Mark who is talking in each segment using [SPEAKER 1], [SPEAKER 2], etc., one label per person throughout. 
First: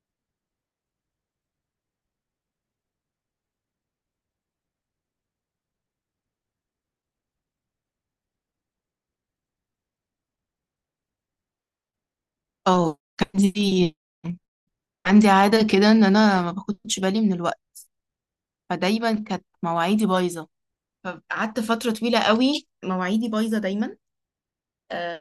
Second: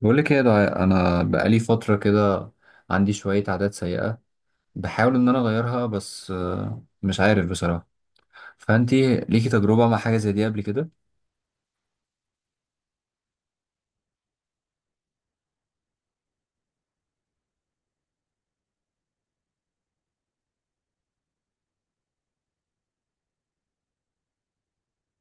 [SPEAKER 1] بقول لك ايه ده انا بقالي فتره كده. عندي شويه عادات سيئه. بحاول ان انا اغيرها بس، مش عارف بصراحه. فانتي ليكي تجربه مع حاجه زي دي قبل كده؟
[SPEAKER 2] اه، كان عندي. عندي عادة كده ان انا ما باخدش بالي من الوقت. فدايما كانت مواعيدي بايظة. فقعدت فترة طويلة قوي مواعيدي بايظة دايما. آه،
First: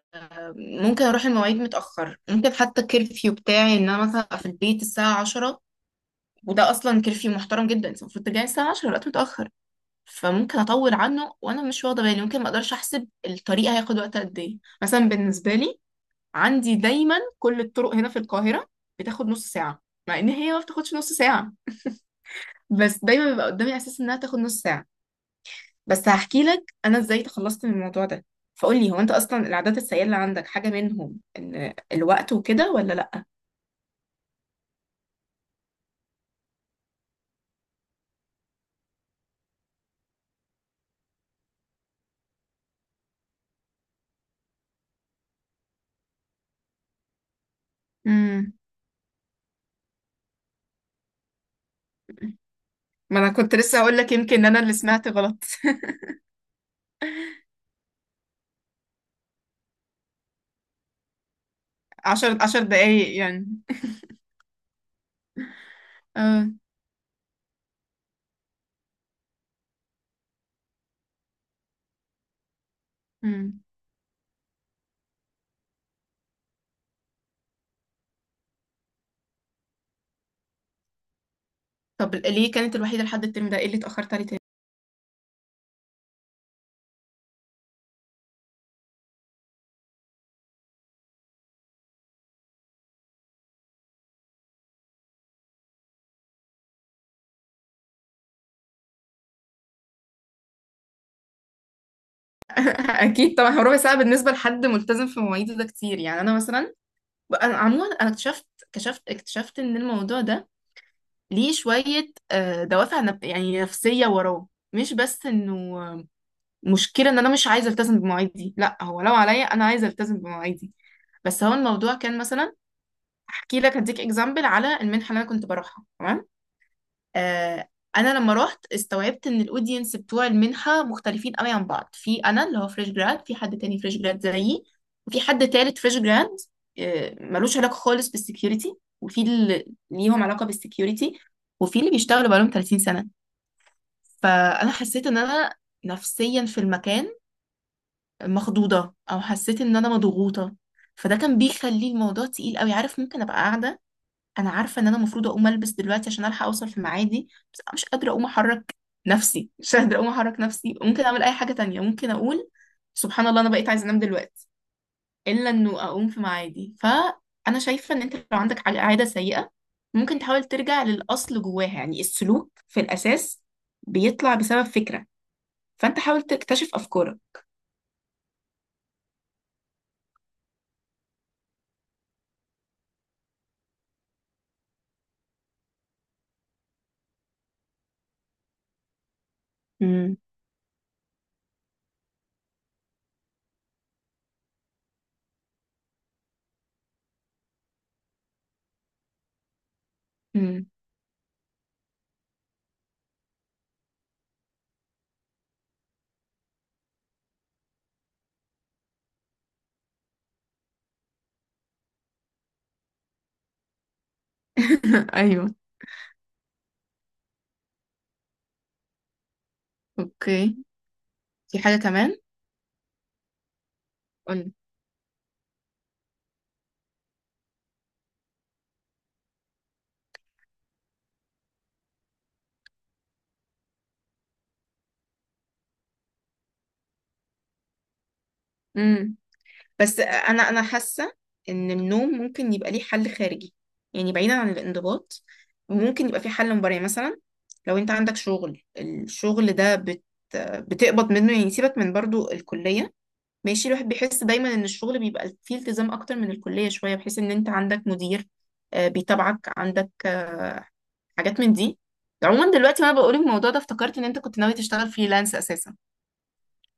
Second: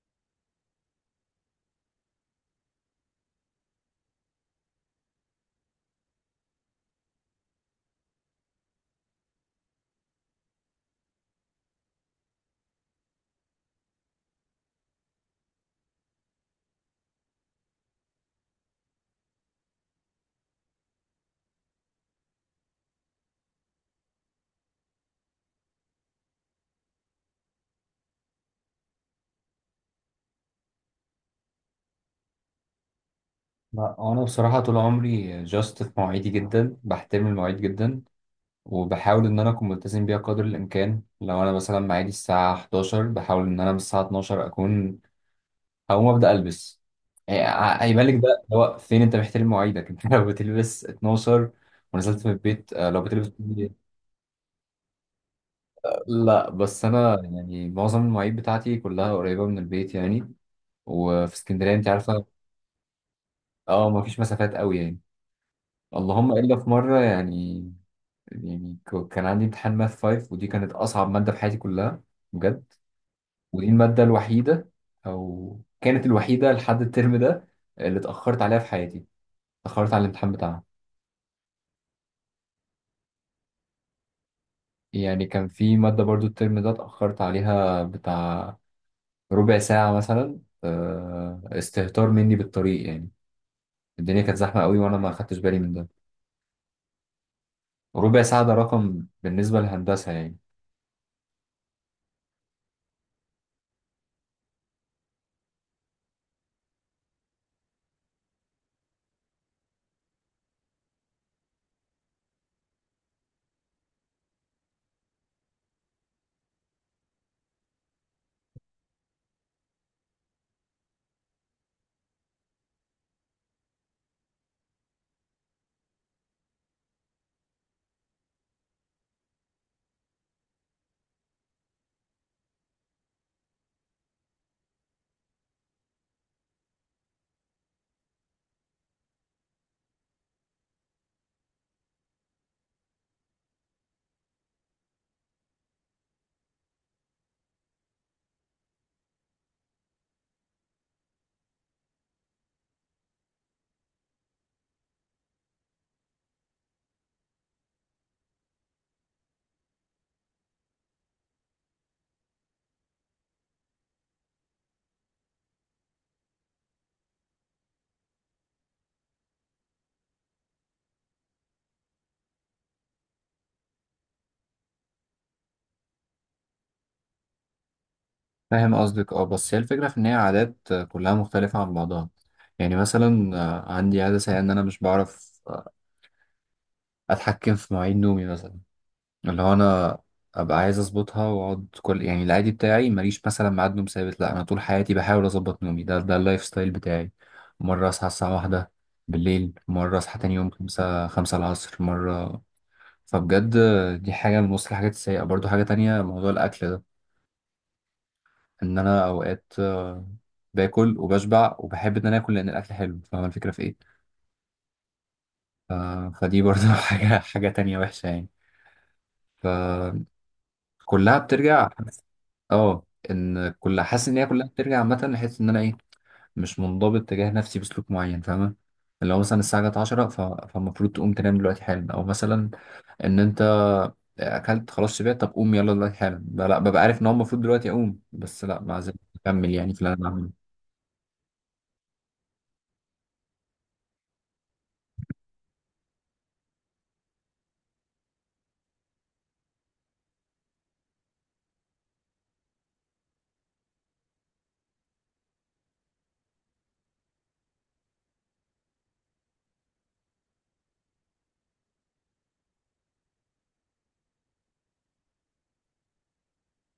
[SPEAKER 2] ممكن اروح المواعيد متأخر، ممكن حتى الكرفيو بتاعي ان انا مثلا ابقى في البيت الساعة 10. وده اصلا كرفيو محترم جدا، انت المفروض ترجعي الساعة 10، الوقت متأخر. فممكن اطول عنه وانا مش واخدة بالي، ممكن ما اقدرش احسب الطريق هياخد وقت قد ايه مثلا بالنسبة لي. عندي دايما كل الطرق هنا في القاهرة بتاخد نص ساعة، مع ان هي ما بتاخدش نص ساعة، بس دايما بيبقى قدامي احساس انها تاخد نص ساعة. بس هحكي لك انا ازاي تخلصت من الموضوع ده. فقول لي، هو انت اصلا العادات السيئة اللي عندك حاجة منهم ان الوقت وكده ولا لا؟
[SPEAKER 1] لا، انا بصراحه طول عمري جاست في مواعيدي، جدا بحترم المواعيد جدا، وبحاول ان انا اكون ملتزم بيها قدر الامكان. لو انا مثلا ميعادي الساعه 11، بحاول ان انا من الساعه 12 اكون هقوم ابدا البس. يعني هيبان لك ده
[SPEAKER 2] امم.
[SPEAKER 1] اللي هو فين انت محترم مواعيدك. انت لو بتلبس 12 ونزلت من البيت، لو
[SPEAKER 2] ما انا
[SPEAKER 1] بتلبس...
[SPEAKER 2] كنت لسه هقول لك، يمكن انا اللي سمعت غلط.
[SPEAKER 1] لا بس انا يعني معظم المواعيد بتاعتي كلها قريبه من البيت يعني، وفي اسكندريه انت عارفه.
[SPEAKER 2] عشر عشر دقايق يعني.
[SPEAKER 1] اه، ما فيش مسافات قوي يعني. اللهم
[SPEAKER 2] اه.
[SPEAKER 1] الا في مره يعني. يعني كان عندي امتحان ماث 5، ودي كانت اصعب ماده في حياتي كلها، بجد.
[SPEAKER 2] امم.
[SPEAKER 1] ودي الماده الوحيده، او كانت الوحيده لحد الترم ده، اللي اتاخرت عليها في حياتي. اتاخرت على الامتحان بتاعها.
[SPEAKER 2] طب ليه كانت الوحيدة لحد الترم ده؟ ايه اللي اتأخرت عليه تاني؟
[SPEAKER 1] يعني كان في ماده برضو الترم ده اتاخرت عليها بتاع ربع ساعه مثلا. استهتار مني بالطريق يعني. الدنيا كانت زحمة قوي وأنا ما خدتش بالي من ده. ربع ساعة ده رقم بالنسبة للهندسة يعني.
[SPEAKER 2] اكيد طبعا، هو ربع ساعة بالنسبة لحد ملتزم في مواعيده ده كتير، يعني انا مثلا. انا عموما انا اكتشفت ان الموضوع ده ليه شويه دوافع يعني نفسيه وراه، مش بس انه مشكله ان انا مش عايزه التزم بمواعيدي. لا هو لو عليا انا عايزه التزم بمواعيدي. بس هو الموضوع كان مثلا. احكي لك هديك اكزامبل على المنحه اللي انا كنت بروحها، تمام. آه، انا لما رحت، استوعبت ان الاودينس بتوع المنحه مختلفين قوي عن بعض. في انا اللي هو فريش جراد، في حد تاني فريش جراد زيي، وفي حد تالت فريش جراد ملوش علاقه خالص بالسكيورتي، وفي اللي ليهم علاقه بالسكيورتي، وفي اللي بيشتغلوا بقالهم 30 سنه. فانا حسيت ان انا نفسيا في المكان مخضوضه، او حسيت ان انا مضغوطه. فده كان بيخلي الموضوع تقيل قوي، عارف؟ ممكن ابقى قاعده. انا عارفه ان انا المفروض اقوم البس دلوقتي عشان الحق اوصل في ميعادي. بس انا مش قادره اقوم احرك نفسي، مش قادره اقوم احرك نفسي. ممكن اعمل اي حاجه تانية، ممكن اقول سبحان الله، انا بقيت عايزه انام دلوقتي الا انه اقوم في ميعادي. فانا شايفه ان انت لو عندك عاده سيئه، ممكن تحاول ترجع للاصل جواها، يعني السلوك في الاساس بيطلع بسبب فكره. فانت حاول تكتشف افكارك.
[SPEAKER 1] فاهم قصدك. اه، بس هي الفكرة في إن هي عادات كلها مختلفة عن بعضها. يعني مثلا عندي عادة سيئة إن أنا مش بعرف أتحكم في مواعيد نومي مثلا. اللي هو أنا
[SPEAKER 2] امم.
[SPEAKER 1] أبقى عايز أظبطها وأقعد. كل يعني العادي بتاعي ماليش مثلا ميعاد نوم ثابت. لأ، أنا طول حياتي بحاول أظبط نومي، ده اللايف ستايل بتاعي. مرة أصحى الساعة واحدة بالليل، مرة أصحى تاني يوم
[SPEAKER 2] امم.
[SPEAKER 1] خمسة العصر، مرة. فبجد دي حاجة من وسط الحاجات السيئة. برضو حاجة تانية، موضوع الأكل ده. إن أنا أوقات باكل وبشبع وبحب إن أنا آكل لأن الأكل حلو. فاهم الفكرة في إيه؟
[SPEAKER 2] ايوه.
[SPEAKER 1] ف- فدي برضو حاجة تانية وحشة يعني. فكلها
[SPEAKER 2] اوكي. في
[SPEAKER 1] بترجع.
[SPEAKER 2] حاجه كمان؟
[SPEAKER 1] اه، ان كل... حاسس ان هي كلها بترجع عامه لحس ان انا ايه، مش منضبط تجاه نفسي بسلوك معين، فاهمه؟ اللي هو مثلا الساعه جت 10، فالمفروض تقوم تنام دلوقتي حالا. او مثلا ان انت اكلت خلاص شبعت، طب قوم يلا دلوقتي حالا. لا لا، ببقى عارف ان هو المفروض دلوقتي اقوم، بس لا ما زلت
[SPEAKER 2] قولي.
[SPEAKER 1] اكمل يعني في اللي
[SPEAKER 2] بس
[SPEAKER 1] انا بعمله.
[SPEAKER 2] انا حاسه ان النوم ممكن يبقى ليه حل خارجي، يعني بعيدا عن الانضباط. ممكن يبقى في حل مباري مثلا. لو انت عندك شغل، الشغل ده بتقبض منه، يعني سيبك من برضو الكليه. ماشي، الواحد بيحس دايما ان الشغل بيبقى فيه التزام اكتر من الكليه شويه، بحيث ان انت عندك مدير بيتابعك، عندك حاجات من دي. عموما دلوقتي وانا بقول الموضوع ده، افتكرت ان انت كنت ناوي تشتغل فريلانس اساسا.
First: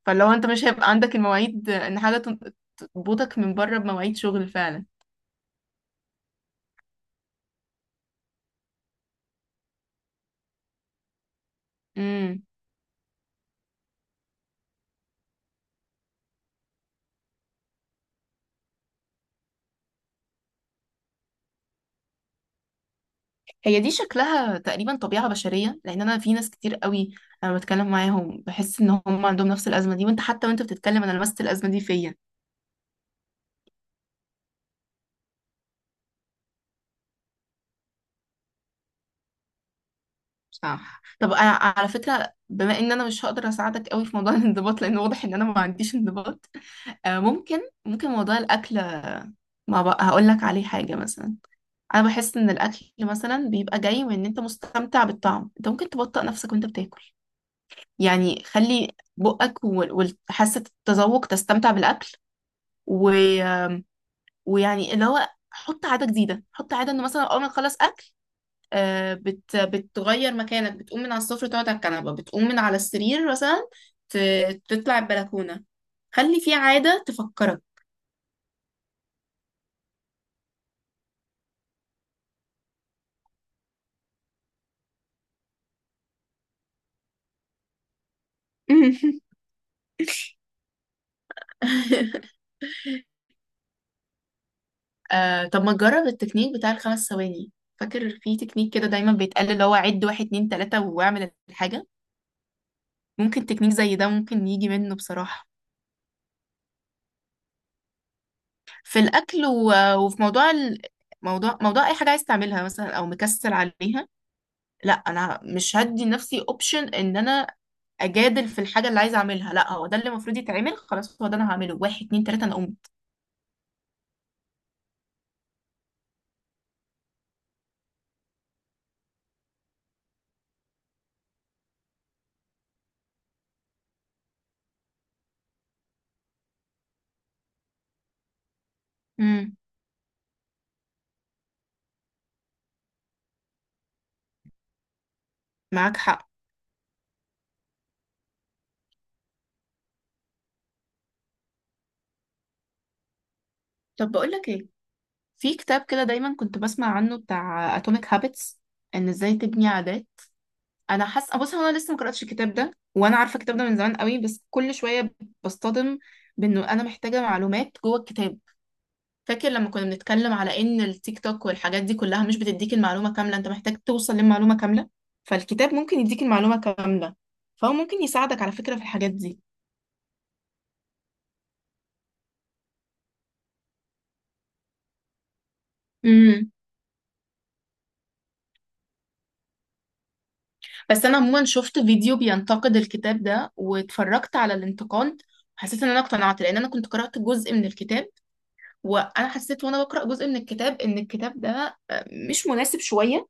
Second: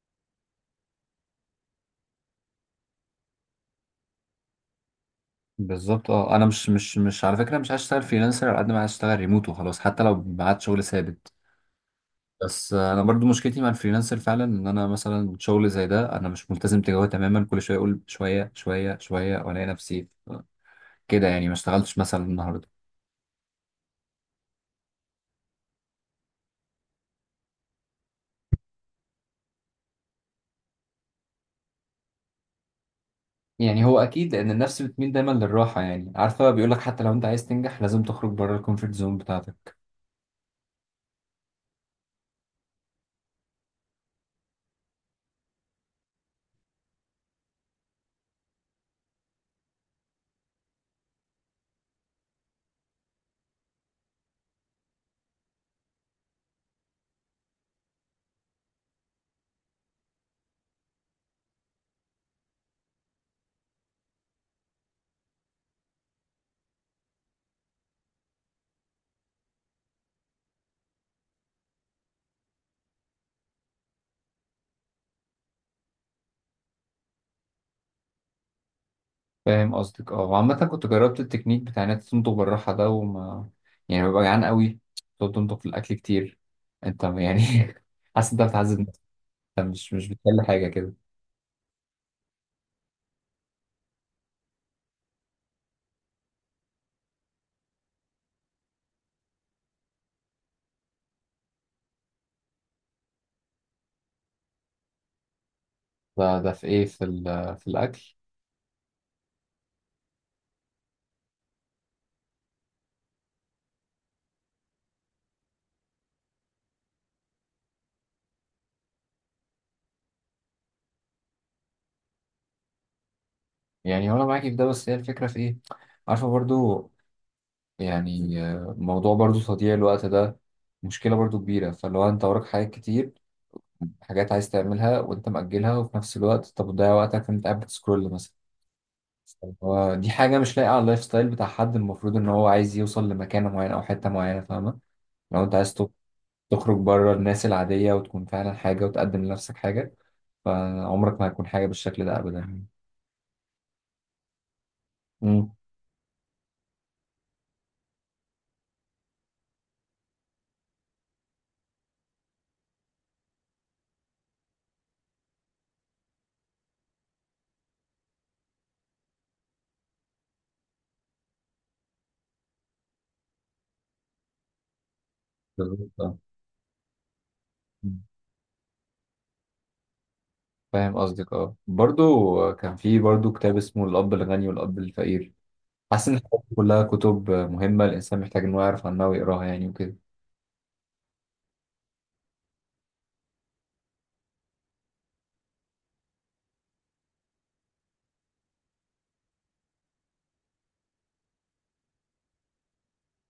[SPEAKER 2] فلو انت مش هيبقى عندك المواعيد ان حاجة تربطك من بره بمواعيد شغل فعلا.
[SPEAKER 1] بالظبط. اه، انا مش على فكره مش عايز اشتغل فريلانسر على قد ما عايز اشتغل ريموت وخلاص، حتى لو بعد شغل ثابت.
[SPEAKER 2] امم.
[SPEAKER 1] بس انا برضو مشكلتي مع الفريلانسر فعلا ان انا مثلا شغل زي ده انا مش ملتزم تجاهه تماما. كل شويه اقول شويه شويه شويه، والاقي نفسي كده يعني ما اشتغلتش مثلا النهارده.
[SPEAKER 2] هي دي شكلها تقريبا طبيعة بشرية، لان انا في ناس كتير قوي انا بتكلم معاهم بحس ان هم عندهم نفس الازمة دي. وانت حتى، وانت بتتكلم، انا لمست الازمة دي فيا.
[SPEAKER 1] يعني هو اكيد لان النفس بتميل دايما للراحه يعني. عارفه، بيقول لك حتى لو انت عايز تنجح لازم تخرج بره الكومفورت زون بتاعتك.
[SPEAKER 2] صح. طب أنا على فكرة، بما ان انا مش هقدر اساعدك قوي في موضوع الانضباط، لان واضح ان انا ما عنديش انضباط. آه، ممكن ممكن موضوع الاكل، ما بقى هقول لك عليه حاجة مثلا. انا بحس ان الاكل مثلا بيبقى جاي من ان انت مستمتع بالطعم. انت ممكن تبطئ نفسك وانت بتاكل، يعني خلي بقك وحاسه التذوق تستمتع بالاكل. و... ويعني اللي هو حط عاده جديده، حط عاده ان مثلا اول ما تخلص اكل بتغير مكانك، بتقوم من على السفره تقعد على الكنبه، بتقوم من على السرير مثلا، ت... تطلع البلكونه. خلي في عاده تفكرك.
[SPEAKER 1] فاهم قصدك. اه، وعامة كنت جربت التكنيك بتاع انك تنضغ بالراحة ده، وما... يعني ببقى جعان قوي، تقعد تنضغ في الأكل كتير، انت يعني... حاسس انت بتعذب نفسك. انت مش بتحل حاجة كده.
[SPEAKER 2] طب ما تجرب التكنيك بتاع الخمس ثواني. فاكر في تكنيك كده دايما بيتقال، اللي هو عد واحد اتنين تلاتة واعمل الحاجة. ممكن تكنيك زي ده ممكن يجي منه بصراحة.
[SPEAKER 1] ده في ايه؟ في في الأكل؟
[SPEAKER 2] في الأكل، وفي موضوع موضوع أي حاجة عايز تعملها مثلا أو مكسل عليها. لا، أنا مش هدي لنفسي أوبشن إن أنا أجادل في الحاجة اللي عايزة أعملها. لا، هو ده اللي المفروض يتعمل، خلاص هو ده أنا هعمله. واحد، اتنين، تلاتة، أنا قمت.
[SPEAKER 1] يعني هو انا معاكي في ده، بس هي الفكرة في ايه؟ عارفة برضو، يعني موضوع برضو تضييع الوقت ده مشكلة برضو كبيرة. فاللي هو انت وراك حاجات كتير، حاجات عايز تعملها وانت مأجلها، وفي نفس الوقت طب بتضيع وقتك انت قاعد بتسكرول مثلا.
[SPEAKER 2] امم.
[SPEAKER 1] هو دي حاجة مش لايقة على اللايف ستايل بتاع حد المفروض إن هو عايز يوصل لمكانة معينة أو حتة معينة، فاهمة؟ لو أنت عايز
[SPEAKER 2] معاك حق.
[SPEAKER 1] تخرج بره الناس العادية وتكون فعلا حاجة وتقدم لنفسك حاجة. فعمرك ما هتكون حاجة بالشكل ده أبدا يعني.
[SPEAKER 2] طب بقول لك إيه.
[SPEAKER 1] امم.
[SPEAKER 2] في كتاب كده دايما كنت بسمع عنه، بتاع اتوميك هابتس، ان ازاي تبني عادات. انا حاسه، بص، هو انا لسه ما قراتش الكتاب ده، وانا عارفه الكتاب ده من زمان قوي، بس كل شويه بصطدم بانه انا محتاجه معلومات جوه الكتاب. فاكر لما كنا بنتكلم على ان التيك توك والحاجات دي كلها مش بتديك المعلومه كامله، انت محتاج توصل للمعلومه كامله. فالكتاب
[SPEAKER 1] بالظبط،
[SPEAKER 2] ممكن
[SPEAKER 1] آه.
[SPEAKER 2] يديك المعلومه كامله. فهو
[SPEAKER 1] مم.
[SPEAKER 2] ممكن يساعدك على فكره في الحاجات
[SPEAKER 1] فاهم قصدك. أه، برضو كان في برضو كتاب اسمه الأب الغني والأب الفقير. حاسس
[SPEAKER 2] دي.
[SPEAKER 1] إن الحاجات دي كلها كتب مهمة، الإنسان محتاج إن هو يعرف عنها ويقراها يعني وكده.
[SPEAKER 2] بس انا عموما شفت فيديو بينتقد الكتاب ده، واتفرجت على الانتقاد، حسيت ان انا اقتنعت. لان انا كنت قرأت جزء من الكتاب، وانا حسيت وانا بقرأ جزء من الكتاب ان الكتاب ده مش مناسب شوية.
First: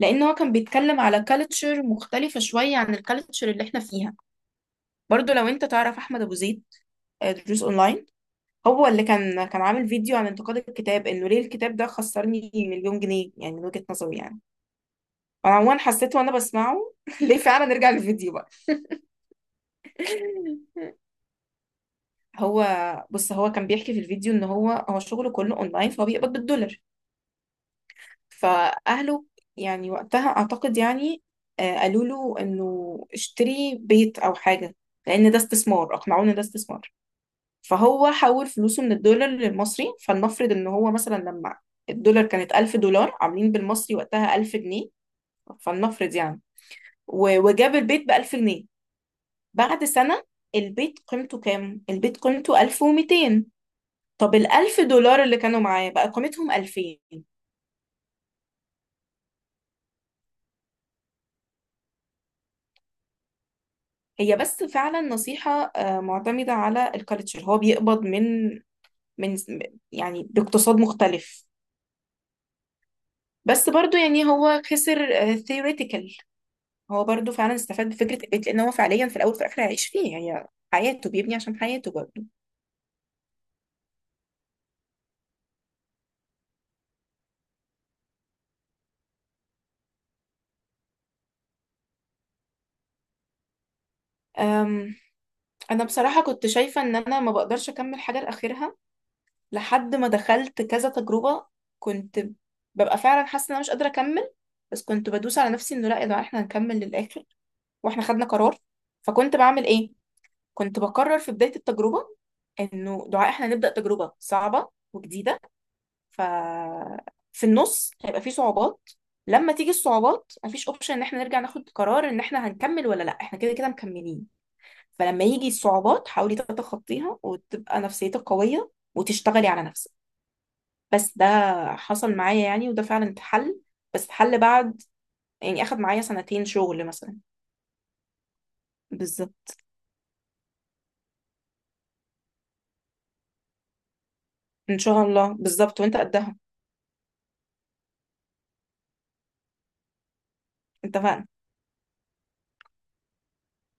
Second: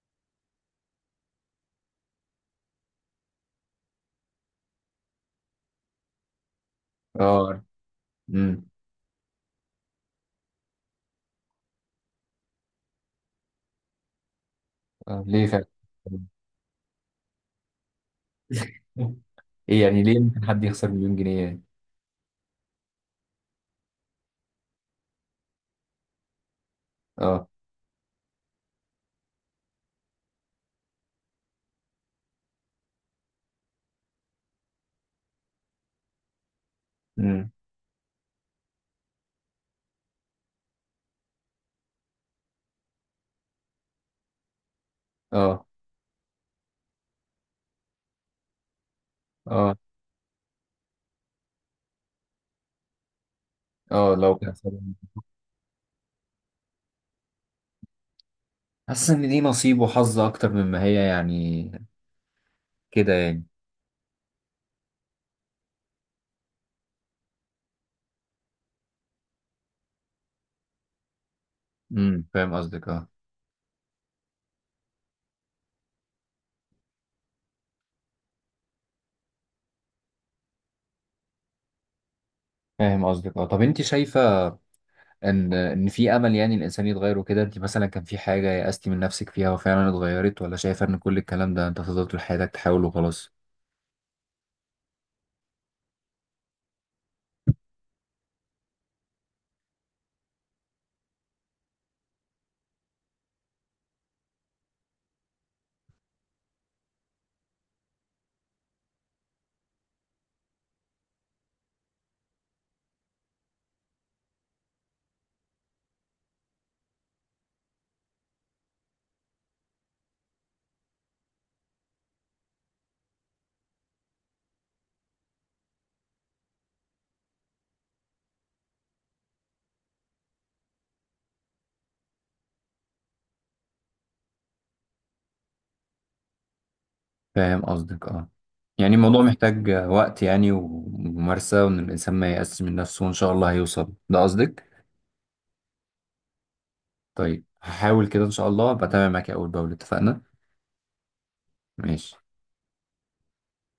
[SPEAKER 2] لان هو كان بيتكلم على كالتشر مختلفة شوية عن الكالتشر اللي احنا فيها. برضو لو انت تعرف احمد ابو زيد، دروس
[SPEAKER 1] أه.
[SPEAKER 2] اونلاين.
[SPEAKER 1] امم.
[SPEAKER 2] هو اللي كان عامل فيديو عن انتقاد الكتاب، انه ليه الكتاب ده خسرني مليون جنيه، يعني من وجهة نظري يعني.
[SPEAKER 1] آه، ليه
[SPEAKER 2] انا
[SPEAKER 1] فعلا؟
[SPEAKER 2] عموما حسيت وانا بسمعه. ليه فعلا. نرجع للفيديو بقى.
[SPEAKER 1] إيه يعني، ليه ممكن حد يخسر مليون جنيه يعني؟
[SPEAKER 2] هو بص، هو كان بيحكي في الفيديو ان هو شغله كله اونلاين، فهو بيقبض بالدولار.
[SPEAKER 1] اه.
[SPEAKER 2] فاهله. يعني وقتها اعتقد يعني، قالوا له انه اشتري بيت او حاجه، لان ده استثمار. اقنعوه ان ده استثمار.
[SPEAKER 1] امم.
[SPEAKER 2] فهو حول فلوسه من الدولار للمصري. فلنفرض ان هو مثلا، لما الدولار كانت 1000 دولار عاملين بالمصري، وقتها 1000 جنيه.
[SPEAKER 1] اه،
[SPEAKER 2] فلنفرض يعني، وجاب البيت ب 1000 جنيه.
[SPEAKER 1] اه،
[SPEAKER 2] بعد سنه البيت قيمته كام؟ البيت قيمته 1200.
[SPEAKER 1] اه، لو
[SPEAKER 2] طب
[SPEAKER 1] كان
[SPEAKER 2] الألف
[SPEAKER 1] سلام.
[SPEAKER 2] دولار اللي كانوا معاه بقى قيمتهم 2000.
[SPEAKER 1] حاسس ان دي نصيب وحظ اكتر مما هي يعني كده يعني.
[SPEAKER 2] هي بس فعلا نصيحة معتمدة على الكالتشر. هو بيقبض من يعني باقتصاد مختلف.
[SPEAKER 1] امم، فاهم قصدك. اه.
[SPEAKER 2] بس برضو يعني هو خسر ثيوريتيكال. هو برضو فعلا استفاد بفكرة البيت، لأن هو فعليا في الأول وفي الآخر هيعيش فيه. هي حياته، بيبني عشان حياته برضو.
[SPEAKER 1] فاهم قصدك. اه، طب انت شايفه ان في امل يعني الانسان يتغير وكده؟ انت مثلا كان في حاجه يأستي من نفسك فيها وفعلا اتغيرت، ولا شايفه ان كل الكلام ده انت هتفضل طول حياتك تحاول وخلاص؟
[SPEAKER 2] أم، أنا بصراحة كنت شايفة إن أنا ما بقدرش أكمل حاجة لآخرها، لحد ما دخلت كذا تجربة. كنت ببقى فعلا حاسة ان انا مش قادرة اكمل. بس كنت بدوس على نفسي انه لا يا جماعة، احنا هنكمل للآخر، واحنا خدنا قرار. فكنت بعمل ايه؟ كنت بقرر في بداية التجربة انه دعاء احنا هنبدأ تجربة صعبة وجديدة. ف في النص هيبقى في صعوبات. لما تيجي الصعوبات، مفيش اوبشن ان احنا نرجع ناخد قرار ان احنا هنكمل ولا لا، احنا كده كده مكملين. فلما يجي الصعوبات حاولي تتخطيها وتبقى نفسيتك قوية وتشتغلي على نفسك. بس ده حصل معايا يعني، وده فعلا اتحل. بس اتحل بعد يعني، اخد معايا سنتين شغل مثلا.
[SPEAKER 1] فاهم قصدك. اه، يعني الموضوع
[SPEAKER 2] بالظبط،
[SPEAKER 1] محتاج وقت يعني، وممارسه، وان الانسان ما يأسش من نفسه وان شاء الله هيوصل. ده قصدك؟
[SPEAKER 2] ان شاء الله بالظبط وانت قدها
[SPEAKER 1] طيب هحاول كده ان شاء الله. بتابع معاك اول باول، اتفقنا؟
[SPEAKER 2] انت.
[SPEAKER 1] ماشي.